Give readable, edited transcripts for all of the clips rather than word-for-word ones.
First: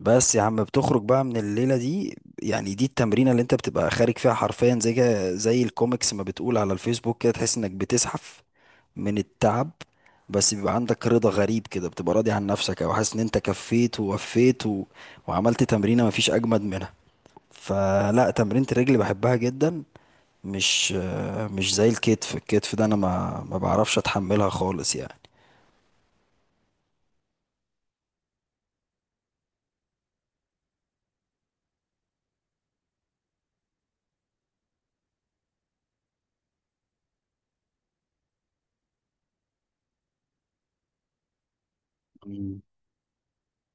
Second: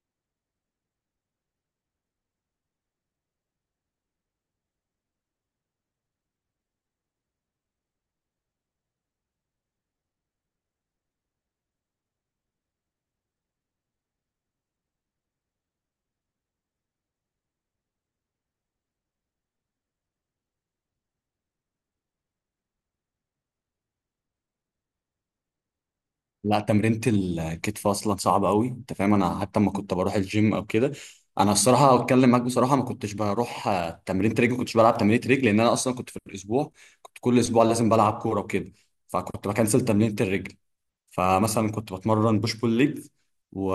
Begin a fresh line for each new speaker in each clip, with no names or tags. بس يا عم بتخرج بقى من الليلة دي. يعني دي التمرينة اللي انت بتبقى خارج فيها حرفيا زي الكوميكس ما بتقول على الفيسبوك، كده تحس انك بتزحف من التعب. بس بيبقى عندك رضا غريب كده، بتبقى راضي عن نفسك او حاسس ان انت كفيت ووفيت وعملت تمرينة مفيش اجمد منها. فلا، تمرينة الرجل بحبها جدا، مش مش زي الكتف. الكتف ده انا ما بعرفش اتحملها خالص يعني.
لا، تمرينة الكتف اصلا صعبة قوي، انت فاهم. انا حتى لما كنت بروح الجيم او كده، انا الصراحة اتكلم معاك بصراحة، ما كنتش بروح تمرينة رجل. ما كنتش بلعب تمرينة رجل لان انا اصلا كنت في الاسبوع، كنت كل اسبوع لازم بلعب كورة وكده، فكنت بكنسل تمرينة الرجل. فمثلا كنت بتمرن بوش
مم.
بول ليج و...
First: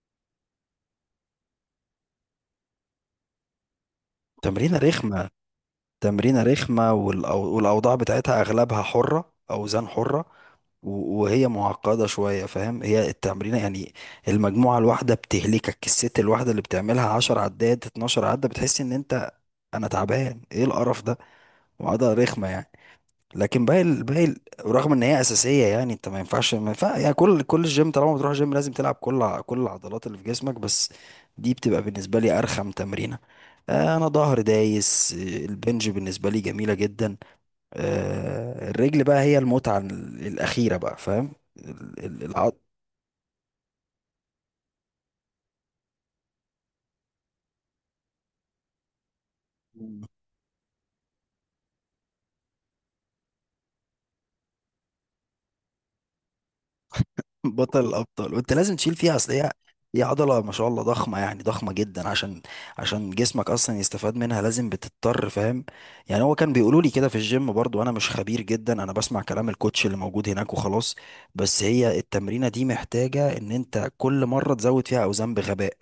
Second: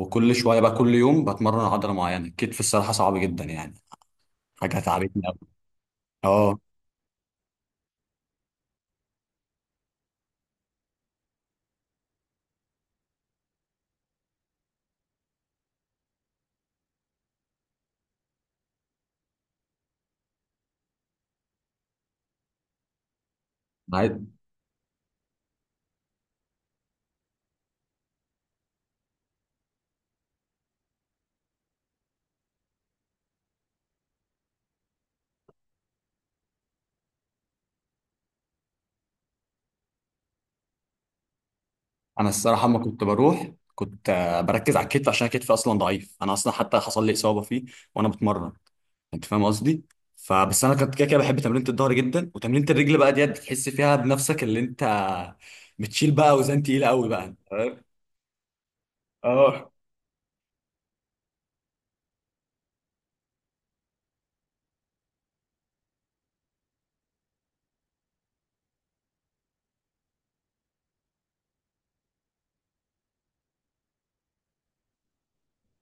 وكل شوية بقى كل يوم بتمرن عضلة معينة. الكتف الصراحة صعب جدا يعني،
تمرينة
حاجة تعبتني
رخمة،
قوي.
تمرينة
اه،
رخمة. والأوضاع بتاعتها أغلبها حرة، أوزان حرة. وهي معقدة شوية فاهم، هي التمرينة يعني. المجموعة الواحدة بتهلكك، الست الواحدة اللي بتعملها 10 عدات، 12 عدة، بتحس إن أنت، أنا تعبان إيه القرف ده. وعضلة رخمة يعني. لكن رغم ان هي اساسيه يعني، انت ما ينفعش، ما ينفع يعني، كل الجيم طالما بتروح جيم لازم تلعب كل العضلات اللي في جسمك. بس دي بتبقى بالنسبه لي ارخم تمرينه. انا ظهر دايس. البنج بالنسبه لي جميله جدا. الرجل بقى هي المتعه الاخيره بقى، فاهم ال- ال-
انا
العض
الصراحه اما كنت بروح كنت بركز على الكتف عشان كتفي اصلا ضعيف. انا اصلا حتى حصل لي اصابه فيه وانا بتمرن، انت فاهم قصدي. فبس انا كنت كده كده بحب تمرينة الظهر جدا، وتمرينة الرجل بقى ديت بتحس فيها بنفسك اللي انت بتشيل بقى اوزان تقيله قوي بقى، انت فاهم.
بطل الابطال، وانت لازم تشيل فيها، اصل هي،
اه.
هي عضله ما شاء الله ضخمه، يعني ضخمه جدا، عشان جسمك اصلا يستفاد منها لازم بتضطر، فاهم. يعني هو كان بيقولوا لي كده في الجيم، برضو انا مش خبير جدا، انا بسمع كلام الكوتش اللي موجود هناك وخلاص. بس هي التمرينه دي محتاجه ان انت كل مره تزود فيها اوزان بغباء.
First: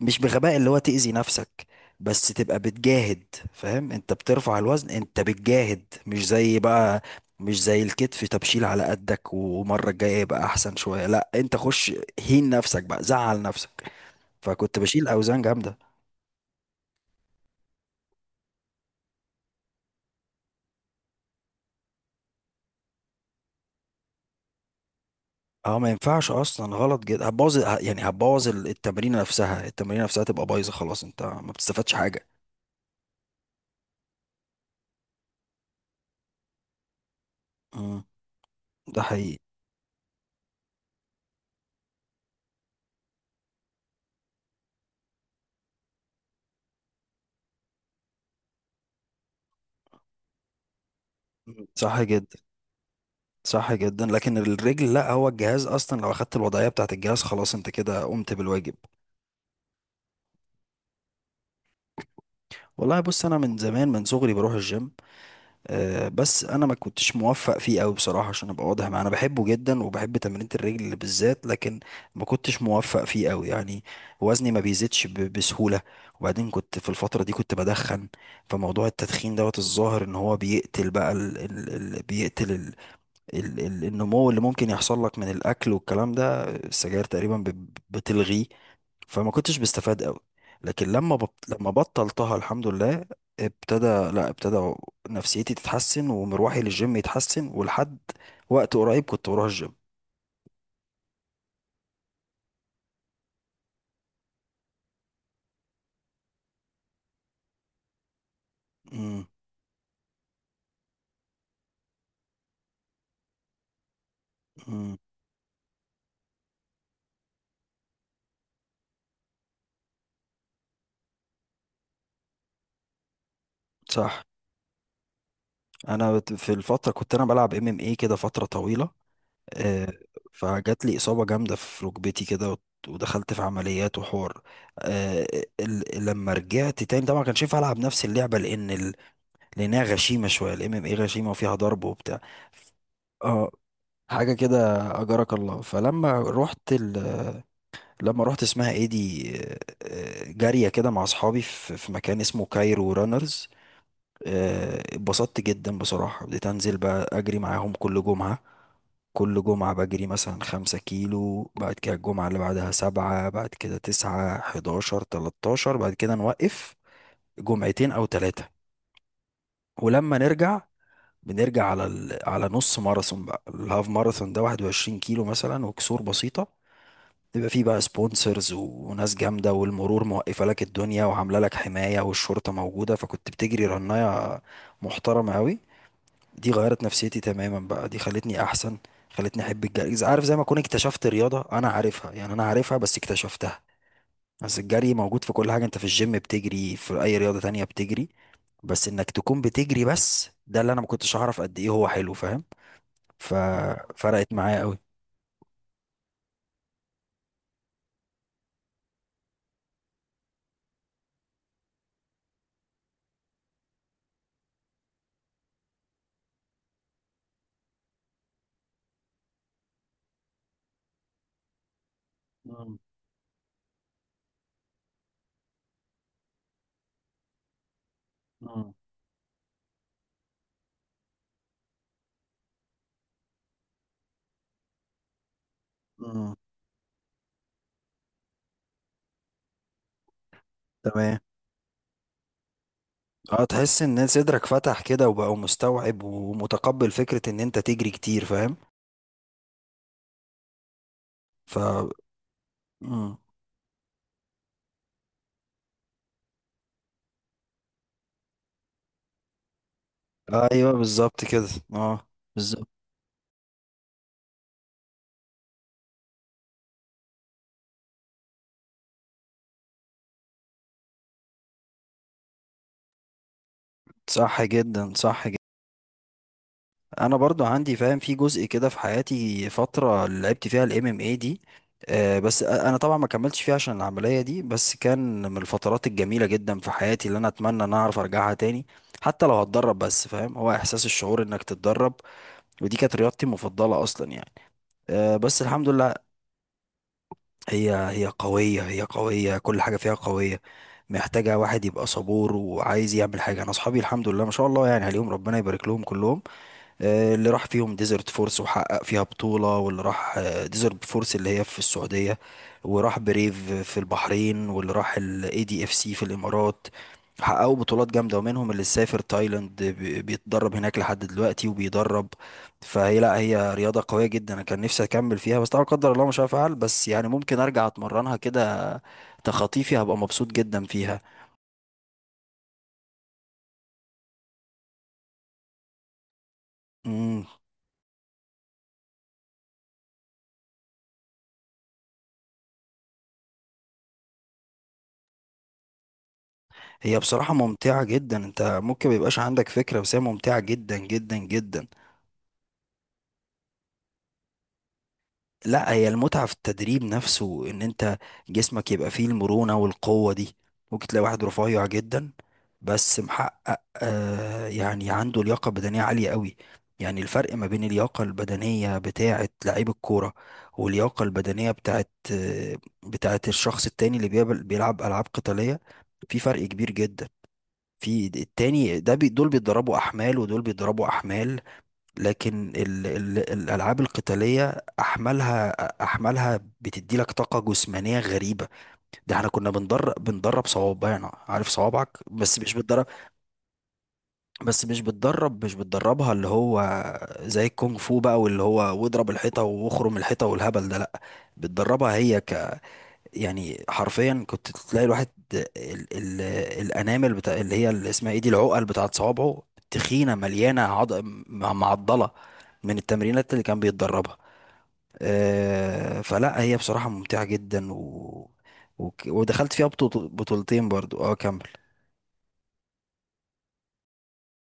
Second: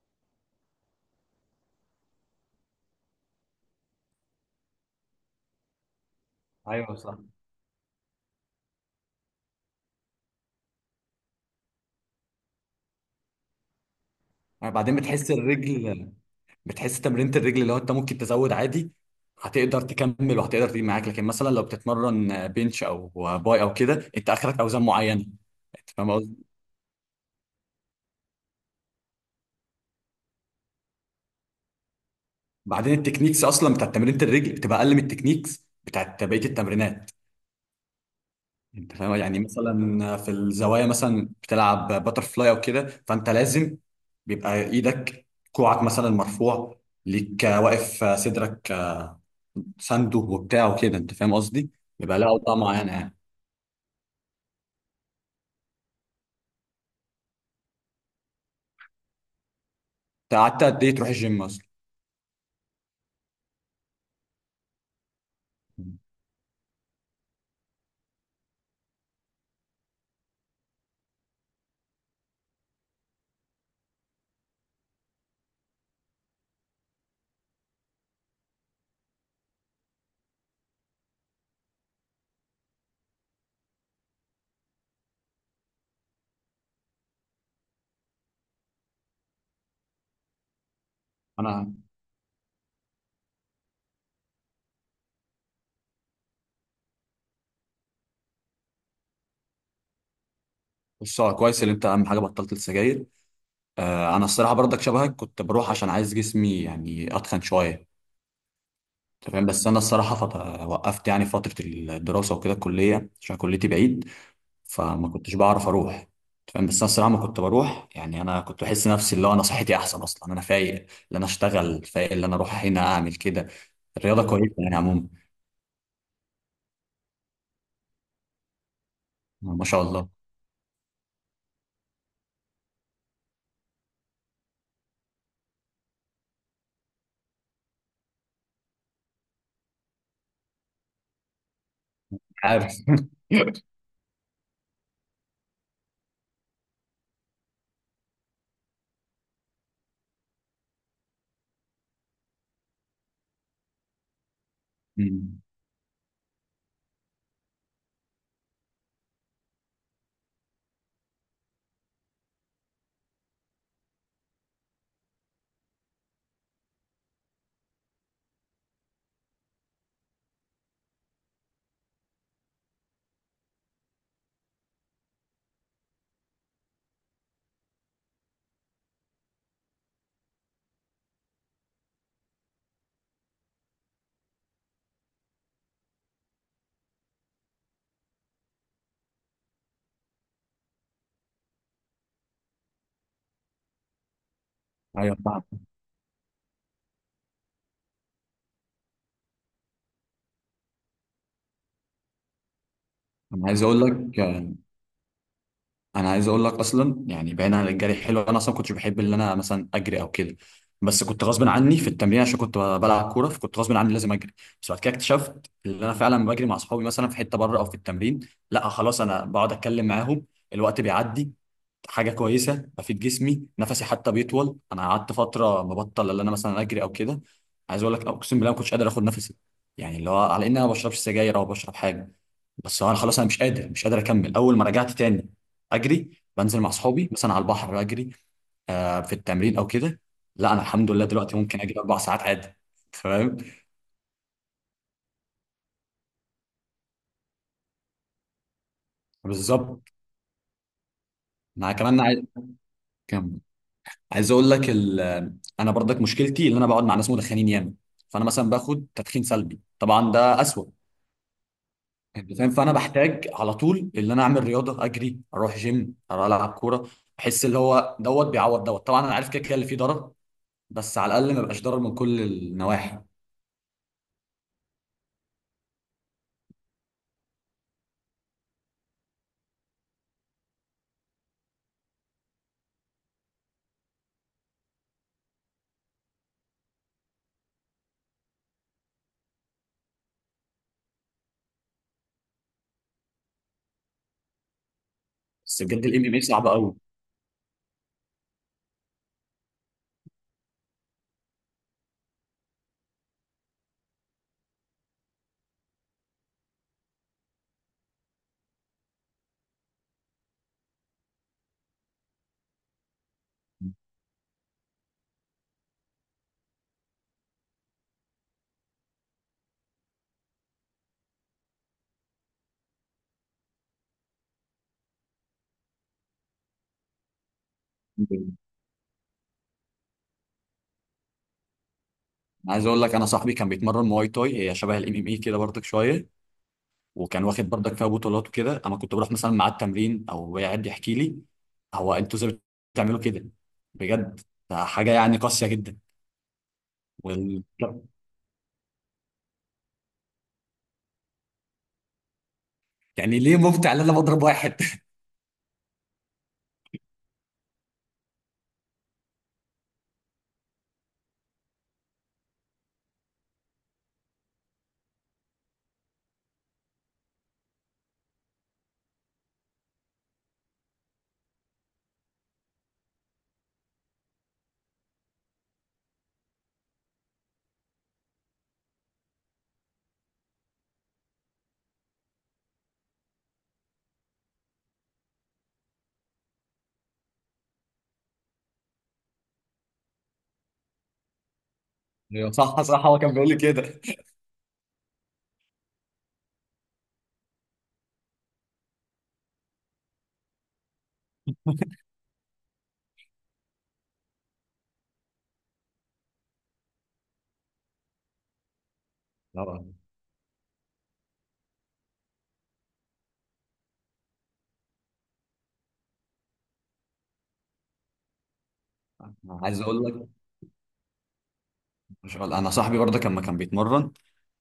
مش بغباء اللي هو تأذي نفسك، بس تبقى بتجاهد. فاهم، انت بترفع الوزن، انت بتجاهد، مش زي
ايوه،
بقى،
صح.
مش زي الكتف تبشيل على قدك ومرة الجاية يبقى أحسن شوية. لا، أنت خش هين نفسك بقى، زعل نفسك. فكنت
بعدين
بشيل
بتحس
أوزان جامدة.
الرجل، بتحس تمرينة الرجل اللي هو انت ممكن تزود عادي، هتقدر تكمل وهتقدر تيجي معاك. لكن مثلا لو بتتمرن بنش او باي او كده، انت اخرك اوزان معينه.
اه، ما
انت
ينفعش
فاهم،
اصلا، غلط جدا، يعني هتبوظ التمرين نفسها. تبقى بايظه خلاص، انت ما بتستفادش حاجه.
بعدين التكنيكس اصلا بتاعت تمرينة الرجل بتبقى اقل من التكنيكس بتاعت بقية التمرينات.
امم.
انت
ده
فاهم،
حقيقي.
يعني مثلا في الزوايا مثلا بتلعب باتر فلاي او كده، فانت لازم بيبقى ايدك كوعك مثلا مرفوع ليك، واقف صدرك ساندو وبتاع وكده. انت فاهم
مم.
قصدي؟
صح
بيبقى
جدا،
لها اوضاع معينة يعني.
صح جدا. لكن الرجل لا، هو الجهاز اصلا لو اخدت الوضعيه بتاعت الجهاز خلاص انت كده قمت بالواجب.
انت قعدت قد ايه تروح الجيم اصلا؟
والله بص، انا من زمان، من صغري بروح الجيم. بس انا ما كنتش موفق فيه قوي بصراحه، عشان ابقى واضح معاه انا بحبه جدا وبحب تمرينة الرجل بالذات، لكن ما كنتش موفق فيه قوي يعني. وزني ما بيزيدش بسهوله. وبعدين كنت في الفتره دي كنت بدخن. فموضوع التدخين دوت، الظاهر ان هو بيقتل بقى ال ال ال بيقتل ال ال ال النمو اللي ممكن يحصل لك من الاكل والكلام ده. السجاير تقريبا بتلغيه. فما كنتش بستفاد قوي. لكن لما
انا،
بطلتها الحمد لله ابتدى لا ابتدى نفسيتي تتحسن ومروحي للجيم يتحسن، ولحد وقت قريب كنت بروح الجيم.
بص هو كويس ان انت اهم حاجه بطلت السجاير. انا الصراحه برضك شبهك كنت بروح عشان عايز جسمي يعني اتخن شويه.
امم،
أنت فاهم بس انا الصراحه وقفت يعني فتره الدراسه وكده الكليه عشان كليتي بعيد،
امم،
فما كنتش بعرف اروح. أنت فاهم بس انا الصراحه ما كنت بروح يعني. انا كنت بحس نفسي اللي هو انا صحتي احسن اصلا، انا فايق اللي انا اشتغل، فايق اللي انا اروح هنا اعمل كده. الرياضه
صح.
كويسه يعني عموما.
انا في الفتره كنت انا بلعب ام ام اي كده فتره طويله.
ما شاء
آه،
الله.
فجات لي اصابه جامده في ركبتي كده، ودخلت في عمليات وحوار. آه، لما رجعت تاني طبعا ما كانش ينفع العب نفس اللعبه، لانها غشيمه شويه الام ام اي، غشيمه وفيها ضرب وبتاع.
عارف
اه، حاجة كده، أجرك الله. فلما رحت لما رحت اسمها ايه دي، جارية كده مع أصحابي في مكان اسمه كايرو رانرز.
أمم.
اتبسطت جدا بصراحة، بديت أنزل بقى أجري معاهم كل جمعة. كل جمعة بجري مثلا 5 كيلو، بعد كده الجمعة اللي بعدها 7، بعد كده 9، 11، 13، بعد كده نوقف جمعتين أو 3. ولما نرجع، بنرجع على على نص ماراثون بقى، الهاف ماراثون ده 21 كيلو مثلا وكسور بسيطة. يبقى فيه بقى سبونسرز وناس جامدة، والمرور موقفة لك الدنيا وعاملة لك حماية، والشرطة موجودة، فكنت بتجري رناية محترمة أوي. دي غيرت نفسيتي تماما بقى، دي خلتني أحسن، خلتني أحب الجري، إذا عارف، زي ما أكون اكتشفت رياضة أنا عارفها، يعني أنا عارفها بس اكتشفتها. بس الجري
ايوه،
موجود في
فعلا.
كل حاجة، أنت في الجيم بتجري، في أي رياضة تانية بتجري، بس إنك تكون بتجري، بس ده اللي أنا ما كنتش أعرف قد إيه هو حلو، فاهم.
انا عايز اقول لك،
ففرقت معايا أوي.
انا عايز اقول لك اصلا يعني بعيدا عن الجري حلو، انا اصلا كنتش بحب ان انا مثلا اجري او كده، بس كنت غصب عني في التمرين عشان كنت بلعب كوره، فكنت غصب عني لازم اجري. بس بعد كده اكتشفت ان انا فعلا بجري مع اصحابي مثلا في حته بره او في التمرين. لا خلاص، انا بقعد اتكلم معاهم، الوقت بيعدي، حاجه كويسه
مم.
بفيد جسمي نفسي حتى بيطول. انا قعدت فتره مبطل ان انا مثلا اجري او كده، عايز اقول لك اقسم بالله ما كنتش
مم.
قادر اخد نفسي. يعني اللي هو على ان انا ما بشربش سجاير او بشرب حاجه، بس انا خلاص انا مش قادر، مش قادر اكمل. اول ما رجعت تاني اجري،
مم.
بنزل مع اصحابي مثلا على البحر اجري، آه في التمرين او كده. لا انا الحمد لله
تمام.
دلوقتي ممكن اجري 4 ساعات عادي. فاهم.
اه، تحس ان صدرك فتح كده وبقى مستوعب ومتقبل فكرة ان انت تجري كتير، فاهم.
بالظبط.
ف
مع كمان عايز،
مم.
كم عايز اقول لك انا برضك مشكلتي ان انا بقعد مع ناس مدخنين ياما، فانا مثلا باخد تدخين سلبي، طبعا ده اسوأ.
ايوه، بالظبط كده. اه،
انت فاهم،
بالظبط.
فانا بحتاج على طول ان انا اعمل رياضه، اجري، اروح جيم، اروح العب كوره. بحس اللي هو دوت بيعوض دوت، طبعا انا عارف كده كده اللي فيه ضرر، بس على الاقل ما بقاش ضرر من كل النواحي.
صح جدا، صح جدا. انا برضو عندي، فاهم، في جزء كده في حياتي، فترة اللي لعبت فيها الام ام اي دي. بس انا طبعا ما كملتش فيها عشان العملية دي، بس كان من الفترات الجميلة جدا في حياتي اللي انا اتمنى ان أنا اعرف ارجعها تاني، حتى لو هتدرب بس، فاهم، هو احساس الشعور انك تتدرب. ودي كانت رياضتي المفضلة اصلا يعني. بس
بس
الحمد
بجد الام
لله.
ام اي صعب قوي.
هي قوية، هي قوية، كل حاجة فيها قوية. محتاجة واحد يبقى صبور وعايز يعمل حاجة. أنا أصحابي الحمد لله ما شاء الله يعني عليهم، ربنا يبارك لهم كلهم. اللي راح فيهم ديزرت فورس وحقق فيها بطولة، واللي راح ديزرت فورس اللي هي في السعودية، وراح بريف في البحرين، واللي راح الاي دي اف سي في الامارات، حققوا بطولات جامدة. ومنهم اللي سافر تايلاند بيتدرب هناك لحد دلوقتي وبيدرب. فهي لا، هي رياضة قوية جدا، انا كان نفسي اكمل فيها بس طبعا قدر الله مش هفعل، بس يعني ممكن ارجع اتمرنها
انا
كده تخطيفي، هبقى مبسوط جدا فيها.
عايز اقول لك، انا صاحبي كان بيتمرن مواي تاي، هي شبه الـ MMA كده برضك شويه،
مم.
وكان واخد برضك فيها بطولات وكده. انا كنت بروح مثلا معاه التمرين او قاعد يحكي لي، هو انتوا ازاي بتعملوا كده؟ بجد ده حاجه يعني قاسيه جدا.
هي بصراحة
وال...
ممتعة جدا، انت ممكن ميبقاش عندك فكرة بس هي ممتعة جدا جدا جدا.
يعني ليه ممتع ان انا بضرب واحد؟
لا، هي المتعة في التدريب نفسه، ان انت جسمك يبقى فيه المرونة والقوة دي. ممكن تلاقي واحد رفيع جدا بس محقق، يعني عنده لياقة بدنية عالية قوي. يعني الفرق ما بين اللياقة البدنية بتاعة لعيب الكورة واللياقة البدنية بتاعة، آه، بتاعة الشخص التاني اللي بيلعب ألعاب قتالية، في فرق كبير جدا. في التاني ده بي، دول بيتدربوا احمال ودول بيتدربوا احمال، لكن ال ال الالعاب القتاليه احمالها بتدي لك طاقه جسمانيه غريبه. ده احنا كنا بندرب صوابعنا، عارف صوابعك،
أيوة،
بس مش
صح،
بتدرب،
صح. هو كان بيقول لي كده.
مش بتدربها، اللي هو زي الكونغ فو بقى، واللي هو واضرب الحيطه واخرم الحيطه والهبل ده، لا، بتدربها هي. يعني حرفيا كنت تلاقي الواحد ال ال الانامل بتاع، اللي اسمها ايه دي، العقل بتاعت صوابعه
طبعاً.
تخينه مليانه معضله من التمرينات اللي كان بيتدربها. فلا هي بصراحه ممتعه جدا ودخلت
عايز
فيها
اقول لك،
بطولتين برضو. اه، كمل.
مش غلط. انا صاحبي برضه لما كان بيتمرن،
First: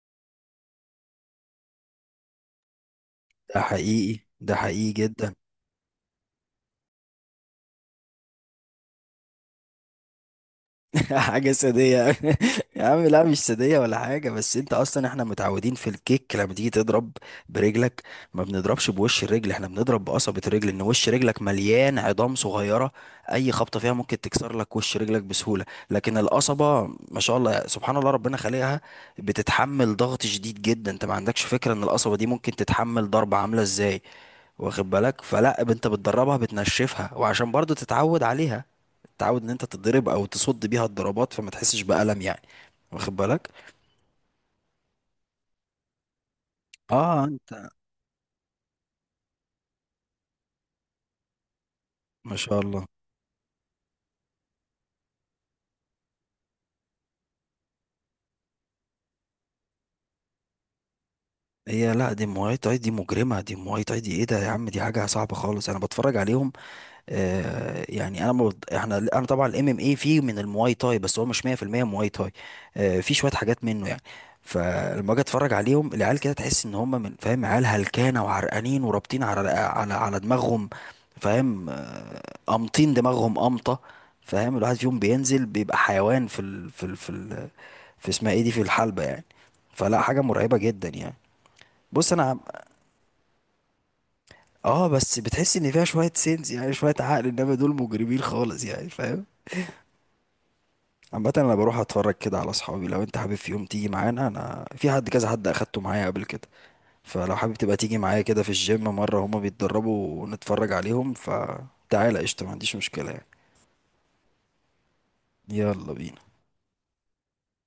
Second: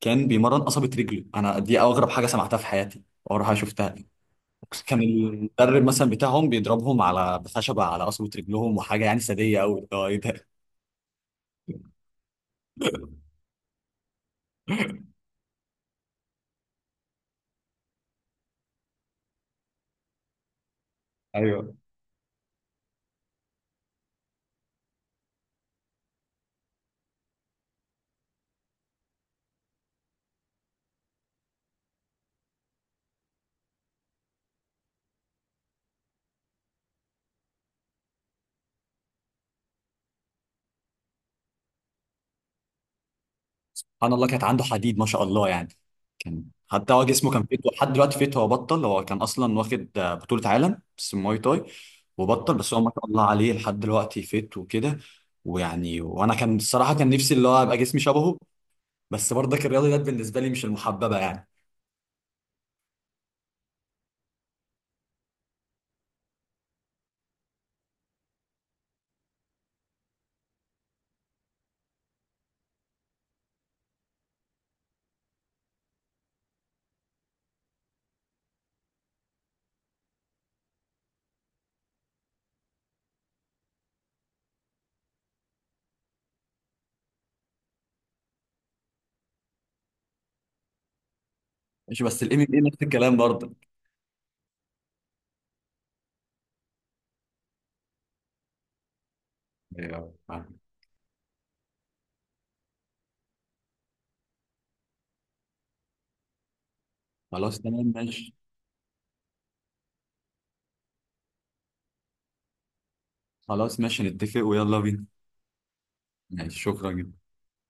كان بيمرن قصبة رجله. انا دي اغرب حاجة سمعتها في حياتي واغرب حاجة
ده
شفتها.
حقيقي، ده حقيقي
كان
جدا.
المدرب مثلا بتاعهم بيضربهم على بخشبة على قصبة رجلهم، وحاجة يعني سادية قوي، اللي هو ايه ده!
حاجة سادية. يا عم لا، مش سادية ولا حاجة، بس انت اصلا احنا متعودين في الكيك لما تيجي تضرب برجلك ما بنضربش بوش الرجل، احنا بنضرب بقصبة الرجل، ان وش رجلك
ايوه.
مليان عظام صغيرة، اي خبطة فيها ممكن تكسر لك وش رجلك بسهولة. لكن القصبة ما شاء الله سبحان الله ربنا خلقها بتتحمل ضغط شديد جدا، انت ما عندكش فكرة ان القصبة دي ممكن تتحمل ضربة عاملة ازاي، واخد بالك. فلا انت بتدربها، بتنشفها، وعشان برضو تتعود عليها، تتعود ان انت تضرب او تصد بيها الضربات فما تحسش بألم يعني، واخد بالك.
سبحان الله، كانت عنده حديد ما شاء الله يعني. كان حتى هو
اه
جسمه كان
انت،
فيت لحد دلوقتي فيت، هو بطل. هو كان اصلا واخد بطولة عالم بس مواي تاي،
ما
وبطل.
شاء
بس هو
الله.
ما شاء الله عليه لحد دلوقتي فيت وكده. ويعني وانا كان الصراحة كان نفسي اللي هو ابقى جسمي شبهه. بس برضك الرياضيات بالنسبه لي مش المحببه يعني.
هي لا، دي مواي تاي، دي مجرمة، دي مواي تاي، دي ايه ده يا عم، دي حاجة صعبة خالص، انا بتفرج عليهم. يعني انا احنا، انا طبعا الام ام اي فيه من المواي تاي، بس هو مش 100% مواي تاي. في شويه حاجات منه يعني. فلما اجي اتفرج عليهم العيال كده تحس ان هم، من، فاهم، عيال هلكانه وعرقانين ورابطين على دماغهم، فاهم. امطين دماغهم امطه، فاهم. الواحد فيهم بينزل بيبقى حيوان في اسمها ايه دي، في الحلبه يعني. فلا حاجه مرعبه جدا يعني.
ماشي،
بص انا
بس الام ام اي نفس الكلام برضك.
اه، بس بتحس ان فيها شويه سينس، يعني شويه عقل، انما دول مجرمين خالص يعني، فاهم.
أيوة، يعني.
عامة انا بروح اتفرج كده على اصحابي، لو انت حابب في يوم تيجي معانا، انا في حد، كذا حد اخدته معايا قبل كده، فلو حابب
خلاص
تبقى
تمام
تيجي معايا
ماشي،
كده في الجيم مرة هما بيتدربوا ونتفرج عليهم، فتعالى قشطة، ما عنديش مشكلة يعني.
خلاص ماشي، نتفق ويلا بينا.
يلا بينا.
ماشي، شكرا جدا.